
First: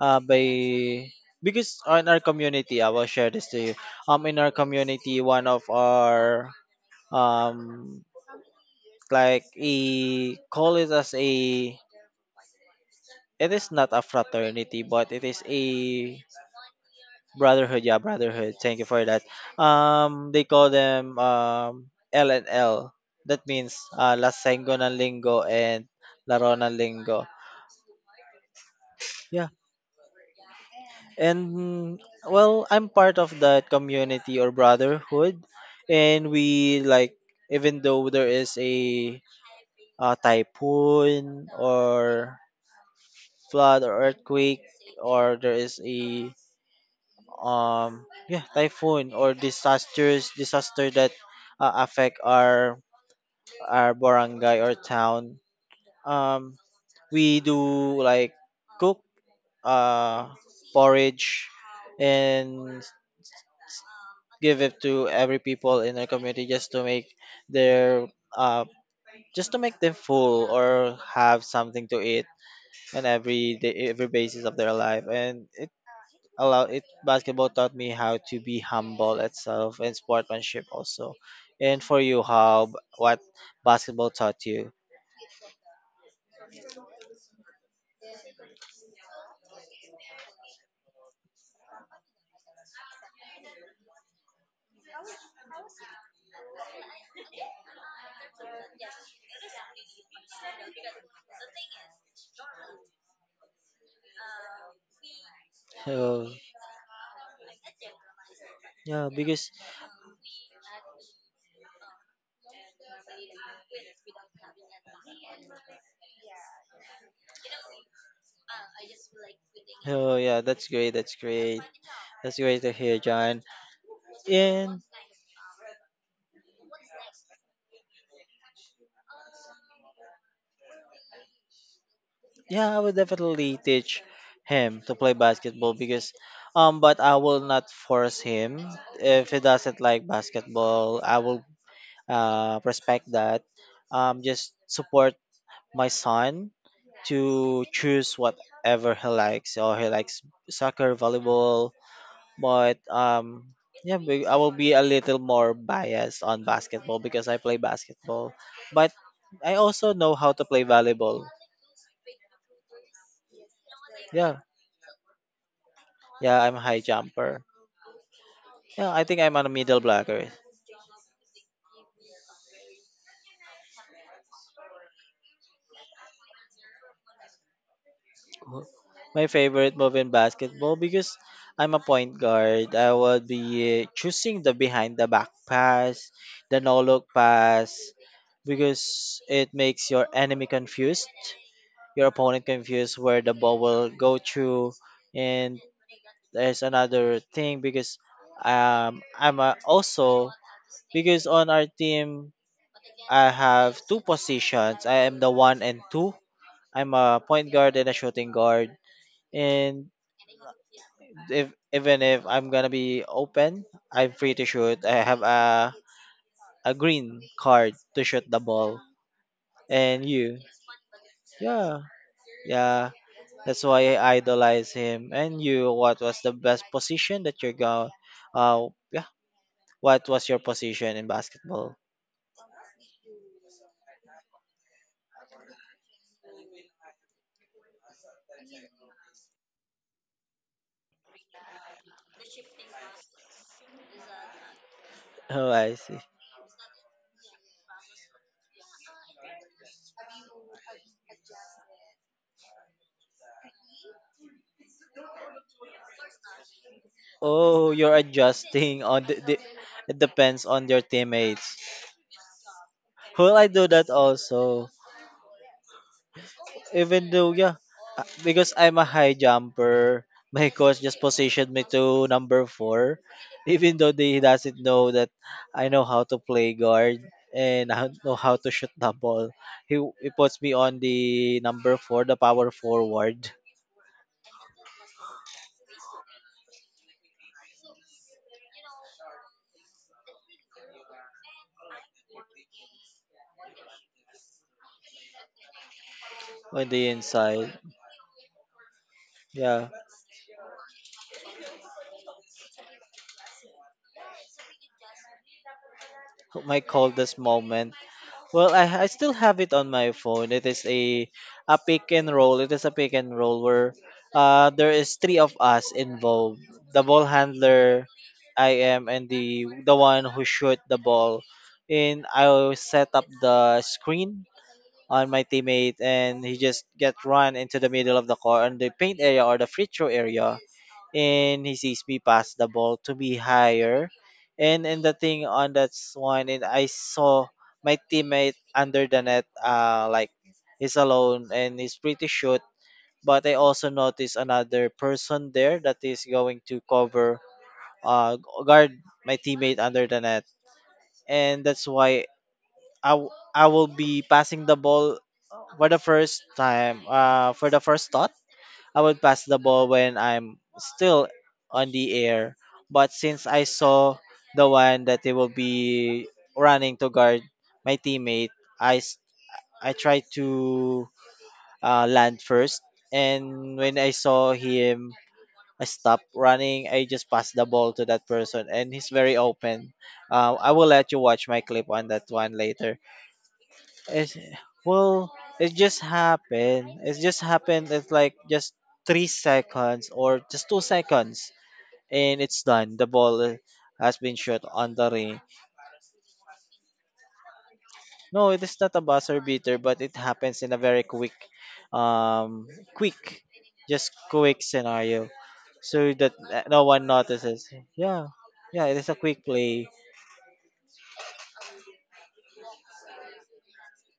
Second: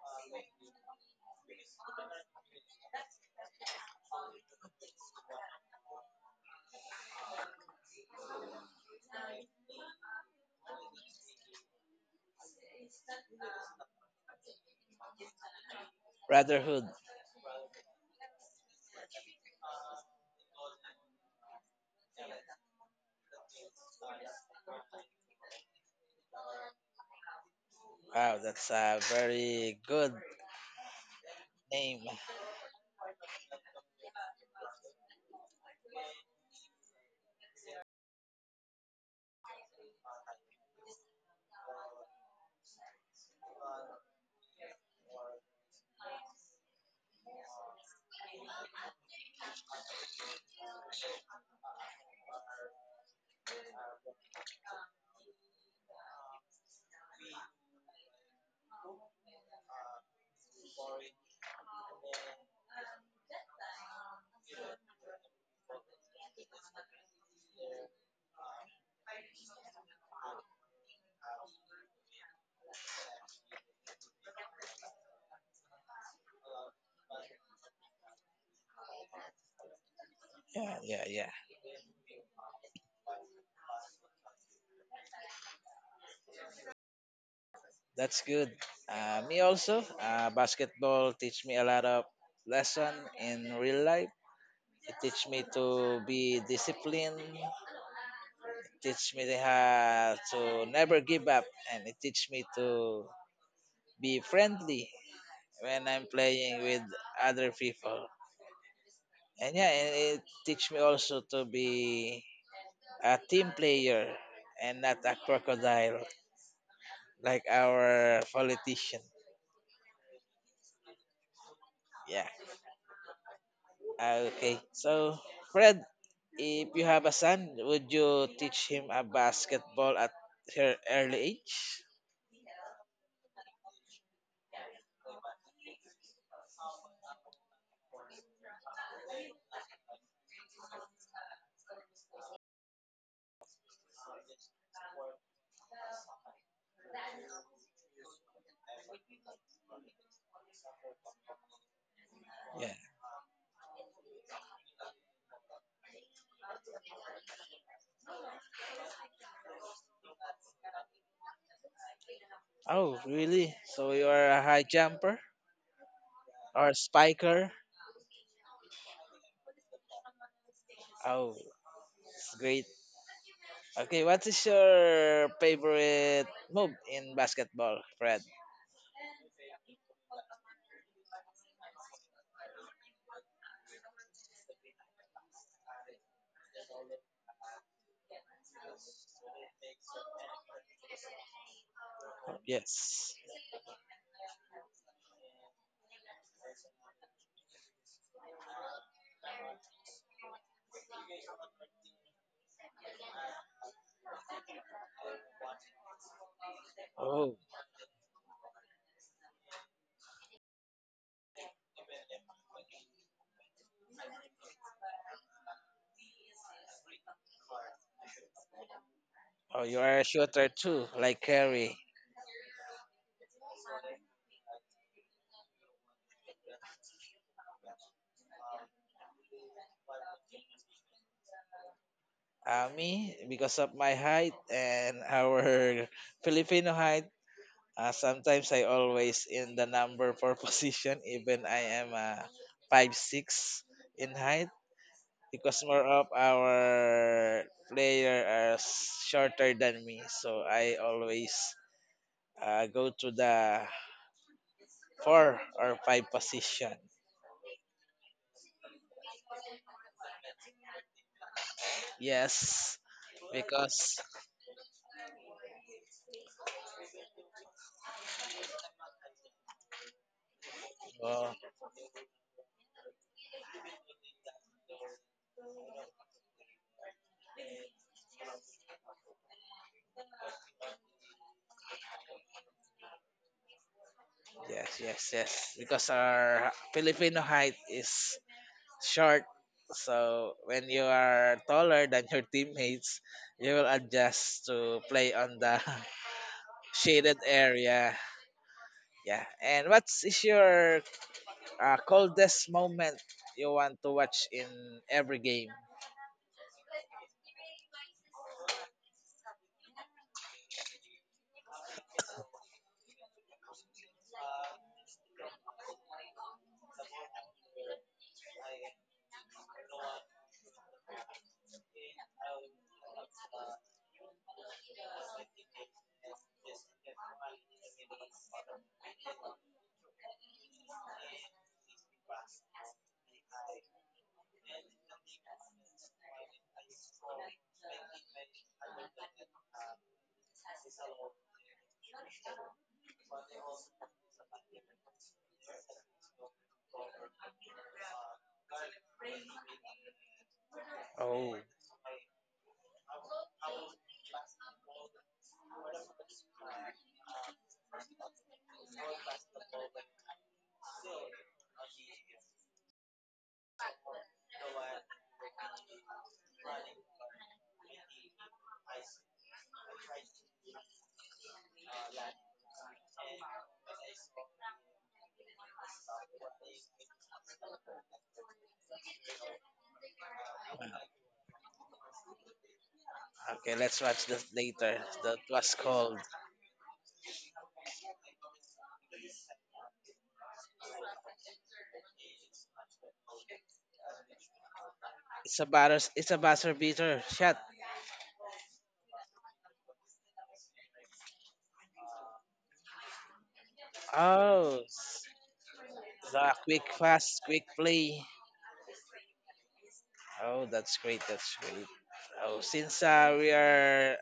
[SPEAKER 2] uh, by because in our community, I will share this to you. In our community, one of our, um like, a, call it as a — it is not a fraternity, but it is a
[SPEAKER 1] Brotherhood.
[SPEAKER 2] brotherhood. Yeah, brotherhood, thank you for that. They call them L&L. That means lasengo ng linggo and laro ng linggo.
[SPEAKER 1] Wow, that's a
[SPEAKER 2] Yeah.
[SPEAKER 1] very good name.
[SPEAKER 2] And well, I'm part of that community or brotherhood, and we, like, even though there is a typhoon or flood or earthquake, or there is a yeah, typhoon or disaster that affect our barangay or town. um we do, like, cook uh porridge and give it to every people in our community, just to make their uh them full or have something to eat on every day, every basis of their life. And allow it, basketball taught me how to be humble itself, and sportsmanship
[SPEAKER 1] Yeah, yeah,
[SPEAKER 2] also.
[SPEAKER 1] yeah.
[SPEAKER 2] And for you, what basketball taught you?
[SPEAKER 1] That's good. Me also. Basketball teach me a lot of lesson in real life. It teach me to be disciplined. It teach me to never give up, and it teach me to be friendly when I'm
[SPEAKER 2] Oh,
[SPEAKER 1] playing with other people.
[SPEAKER 2] yeah, because.
[SPEAKER 1] And yeah, and it teach me also to be a team player and not a crocodile like our politician.
[SPEAKER 2] Oh, yeah, that's great. That's great.
[SPEAKER 1] Yeah.
[SPEAKER 2] That's great to hear, John.
[SPEAKER 1] Okay.
[SPEAKER 2] And
[SPEAKER 1] So, Fred, if you have a son, would you teach him a basketball at her early age?
[SPEAKER 2] yeah, I would definitely teach him to play basketball because, but I will not force him. If he doesn't like basketball, I will respect that, just support my son to choose whatever he likes. Or he likes soccer, volleyball,
[SPEAKER 1] Yeah.
[SPEAKER 2] but yeah, I will be a little more biased on basketball because I play basketball, but I also know how to play volleyball.
[SPEAKER 1] Oh, really? So you are a
[SPEAKER 2] Yeah,
[SPEAKER 1] high jumper
[SPEAKER 2] yeah, I'm a
[SPEAKER 1] or
[SPEAKER 2] high jumper.
[SPEAKER 1] spiker?
[SPEAKER 2] Yeah, I think I'm on a middle blocker.
[SPEAKER 1] Oh, it's great. Okay, what is your favorite move in basketball, Fred?
[SPEAKER 2] My favorite move in basketball, because I'm a point guard, I would be choosing the behind the back pass, the no look pass, because it makes your enemy confused, your opponent confused
[SPEAKER 1] Yes.
[SPEAKER 2] where the ball will go through. And there's another thing, because also, because on our team I have two positions. I am the one and two. I'm a
[SPEAKER 1] Oh,
[SPEAKER 2] point guard and a shooting guard, and if even if I'm gonna be open, I'm pretty sure I have a green card to shoot the ball.
[SPEAKER 1] oh, you are a
[SPEAKER 2] And you,
[SPEAKER 1] shooter too, like Curry.
[SPEAKER 2] yeah, yeah. That's why I idolize him. And you, what was the best position that you're going? Yeah. What was your position in basketball?
[SPEAKER 1] Me, because of my height and our Filipino height, sometimes I always in the number four position, even I am 5'6" in height,
[SPEAKER 2] Oh,
[SPEAKER 1] because
[SPEAKER 2] I
[SPEAKER 1] more
[SPEAKER 2] see.
[SPEAKER 1] of our player are shorter than me, so I always go to the four or five position.
[SPEAKER 2] Oh, you're adjusting, on the it depends on your teammates.
[SPEAKER 1] Yes,
[SPEAKER 2] Well, I do that
[SPEAKER 1] because
[SPEAKER 2] also. Even though, yeah. Because I'm a high jumper, my coach just
[SPEAKER 1] oh,
[SPEAKER 2] positioned me to No. 4, even though he doesn't know that I know how to play guard and I know how to shoot the ball. He puts me on the No. 4, the power forward
[SPEAKER 1] yes, yes, yes. Because our Filipino height is short, so when you are taller than your teammates, you will adjust to play on the
[SPEAKER 2] on the
[SPEAKER 1] shaded
[SPEAKER 2] inside.
[SPEAKER 1] area. Yeah.
[SPEAKER 2] Yeah,
[SPEAKER 1] And what is your coldest moment you want to watch in every game?
[SPEAKER 2] my coldest moment. Well, I still have it on my phone. It is a pick and roll. It is a pick and roll where there is three of us involved. The ball handler, I am, and the one who shoot the ball. And I will set up the screen on my teammate, and he just get run into the middle of the court on the paint area or the free throw area, and he sees me pass the ball to me higher. And the thing on that one, and I saw my teammate under the net, like, he's alone and he's pretty short. But I also noticed another person there that is going to cover, uh, guard my teammate under the net,
[SPEAKER 1] Oh,
[SPEAKER 2] and that's why I will be passing the ball. For the first time, for the first thought, I would pass the ball when I'm still on the air. But since I saw the one that they will be running to guard my teammate, I, s- I tried to land first. And when I saw him, I stop running, I just pass the ball to that person. And he's very open. I will let you watch my clip on that one later.
[SPEAKER 1] okay. Let's watch
[SPEAKER 2] It's
[SPEAKER 1] this later.
[SPEAKER 2] well,
[SPEAKER 1] That
[SPEAKER 2] it
[SPEAKER 1] was
[SPEAKER 2] just
[SPEAKER 1] cold.
[SPEAKER 2] happened. It just happened. It's like just 3 seconds or just 2 seconds, and it's done. The ball has been shot on the ring.
[SPEAKER 1] It's a batter. It's a buzzer beater shot.
[SPEAKER 2] No, it is not a buzzer beater, but it happens in a very um, quick, just quick
[SPEAKER 1] Oh,
[SPEAKER 2] scenario, so that
[SPEAKER 1] the
[SPEAKER 2] no
[SPEAKER 1] quick
[SPEAKER 2] one
[SPEAKER 1] fast, quick
[SPEAKER 2] notices.
[SPEAKER 1] play.
[SPEAKER 2] Yeah. Yeah, it is a quick play.
[SPEAKER 1] Oh, that's great. That's great. Oh, since we are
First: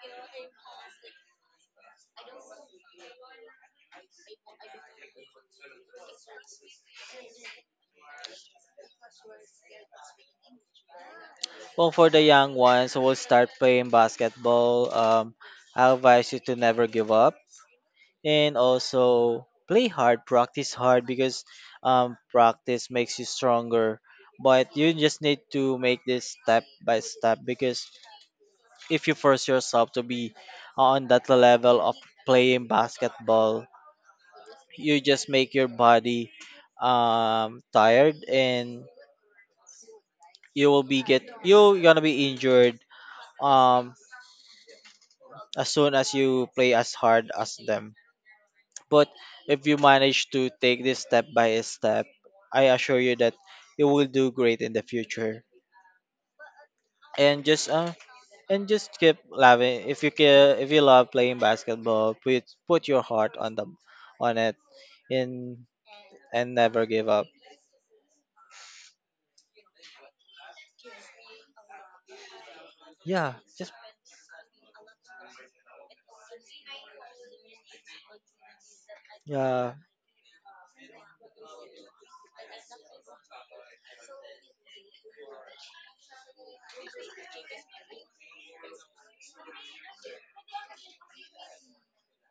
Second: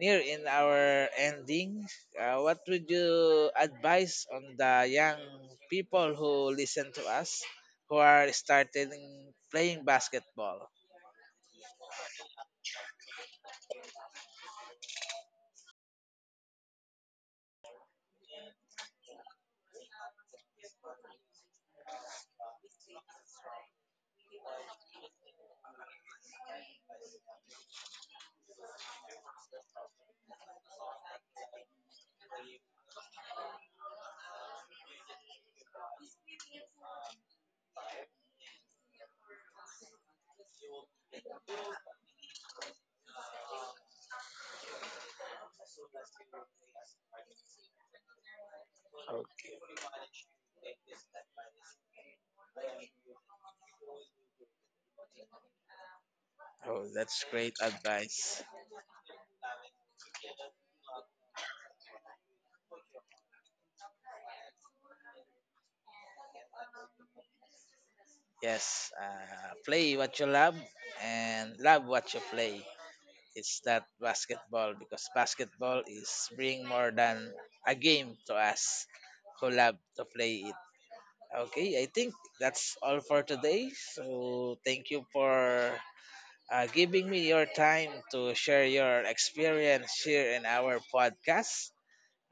[SPEAKER 1] near in our ending, what would you advise on the young people who listen to us, who are starting playing basketball?
[SPEAKER 2] Well, for the young ones who will start playing basketball, I advise you to never give up and also play hard, practice hard, because practice makes you stronger. But you just need to make this step by step because if you force yourself to be on that level of playing basketball, you just make your body tired, and you're gonna be injured um, as soon as you play as hard as them. But if you
[SPEAKER 1] Okay.
[SPEAKER 2] manage to take this step by step, I assure you that you will do great in the future.
[SPEAKER 1] Oh, that's
[SPEAKER 2] And
[SPEAKER 1] great
[SPEAKER 2] just uh,
[SPEAKER 1] advice.
[SPEAKER 2] and just keep loving. If you care, if you love playing basketball, put your heart on it, and and never give up.
[SPEAKER 1] Yes, play what you love and love what you play.
[SPEAKER 2] Yeah,
[SPEAKER 1] It's
[SPEAKER 2] just
[SPEAKER 1] not basketball because basketball is bring more than a game to us who
[SPEAKER 2] yeah.
[SPEAKER 1] love to play it. Okay, I think that's all for today. So thank you for giving me your time to share your experience here in our podcast.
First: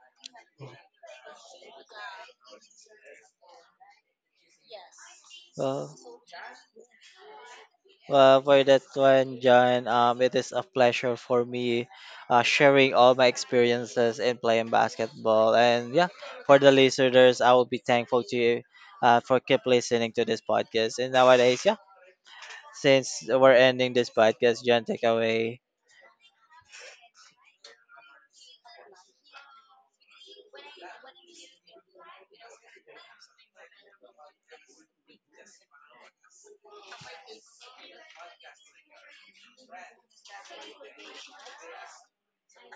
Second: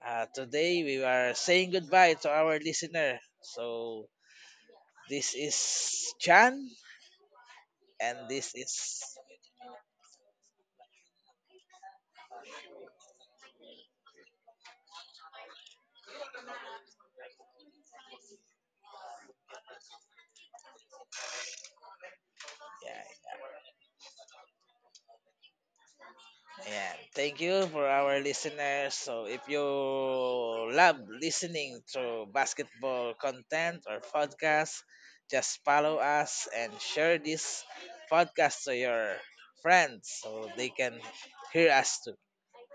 [SPEAKER 1] Today we are saying goodbye to our listener. So this
[SPEAKER 2] Well.
[SPEAKER 1] is Chan, and
[SPEAKER 2] Well,
[SPEAKER 1] this
[SPEAKER 2] for
[SPEAKER 1] is
[SPEAKER 2] that one, John, it is a pleasure for me sharing all my experiences in playing basketball. And yeah, for the listeners, I will be thankful to you for keep listening to this podcast. And nowadays, yeah, since
[SPEAKER 1] yeah,
[SPEAKER 2] we're ending this podcast, John, take away.
[SPEAKER 1] yeah, thank you for our listeners. So, if you love listening to basketball content or podcasts, just follow us and share this podcast to your friends so they can hear us too.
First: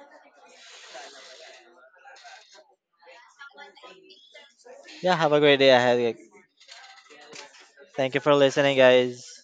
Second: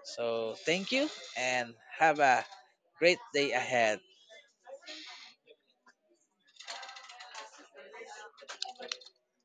[SPEAKER 1] So, thank you and have a great day ahead.
[SPEAKER 2] Yeah, have a great day ahead. Thank you for listening, guys.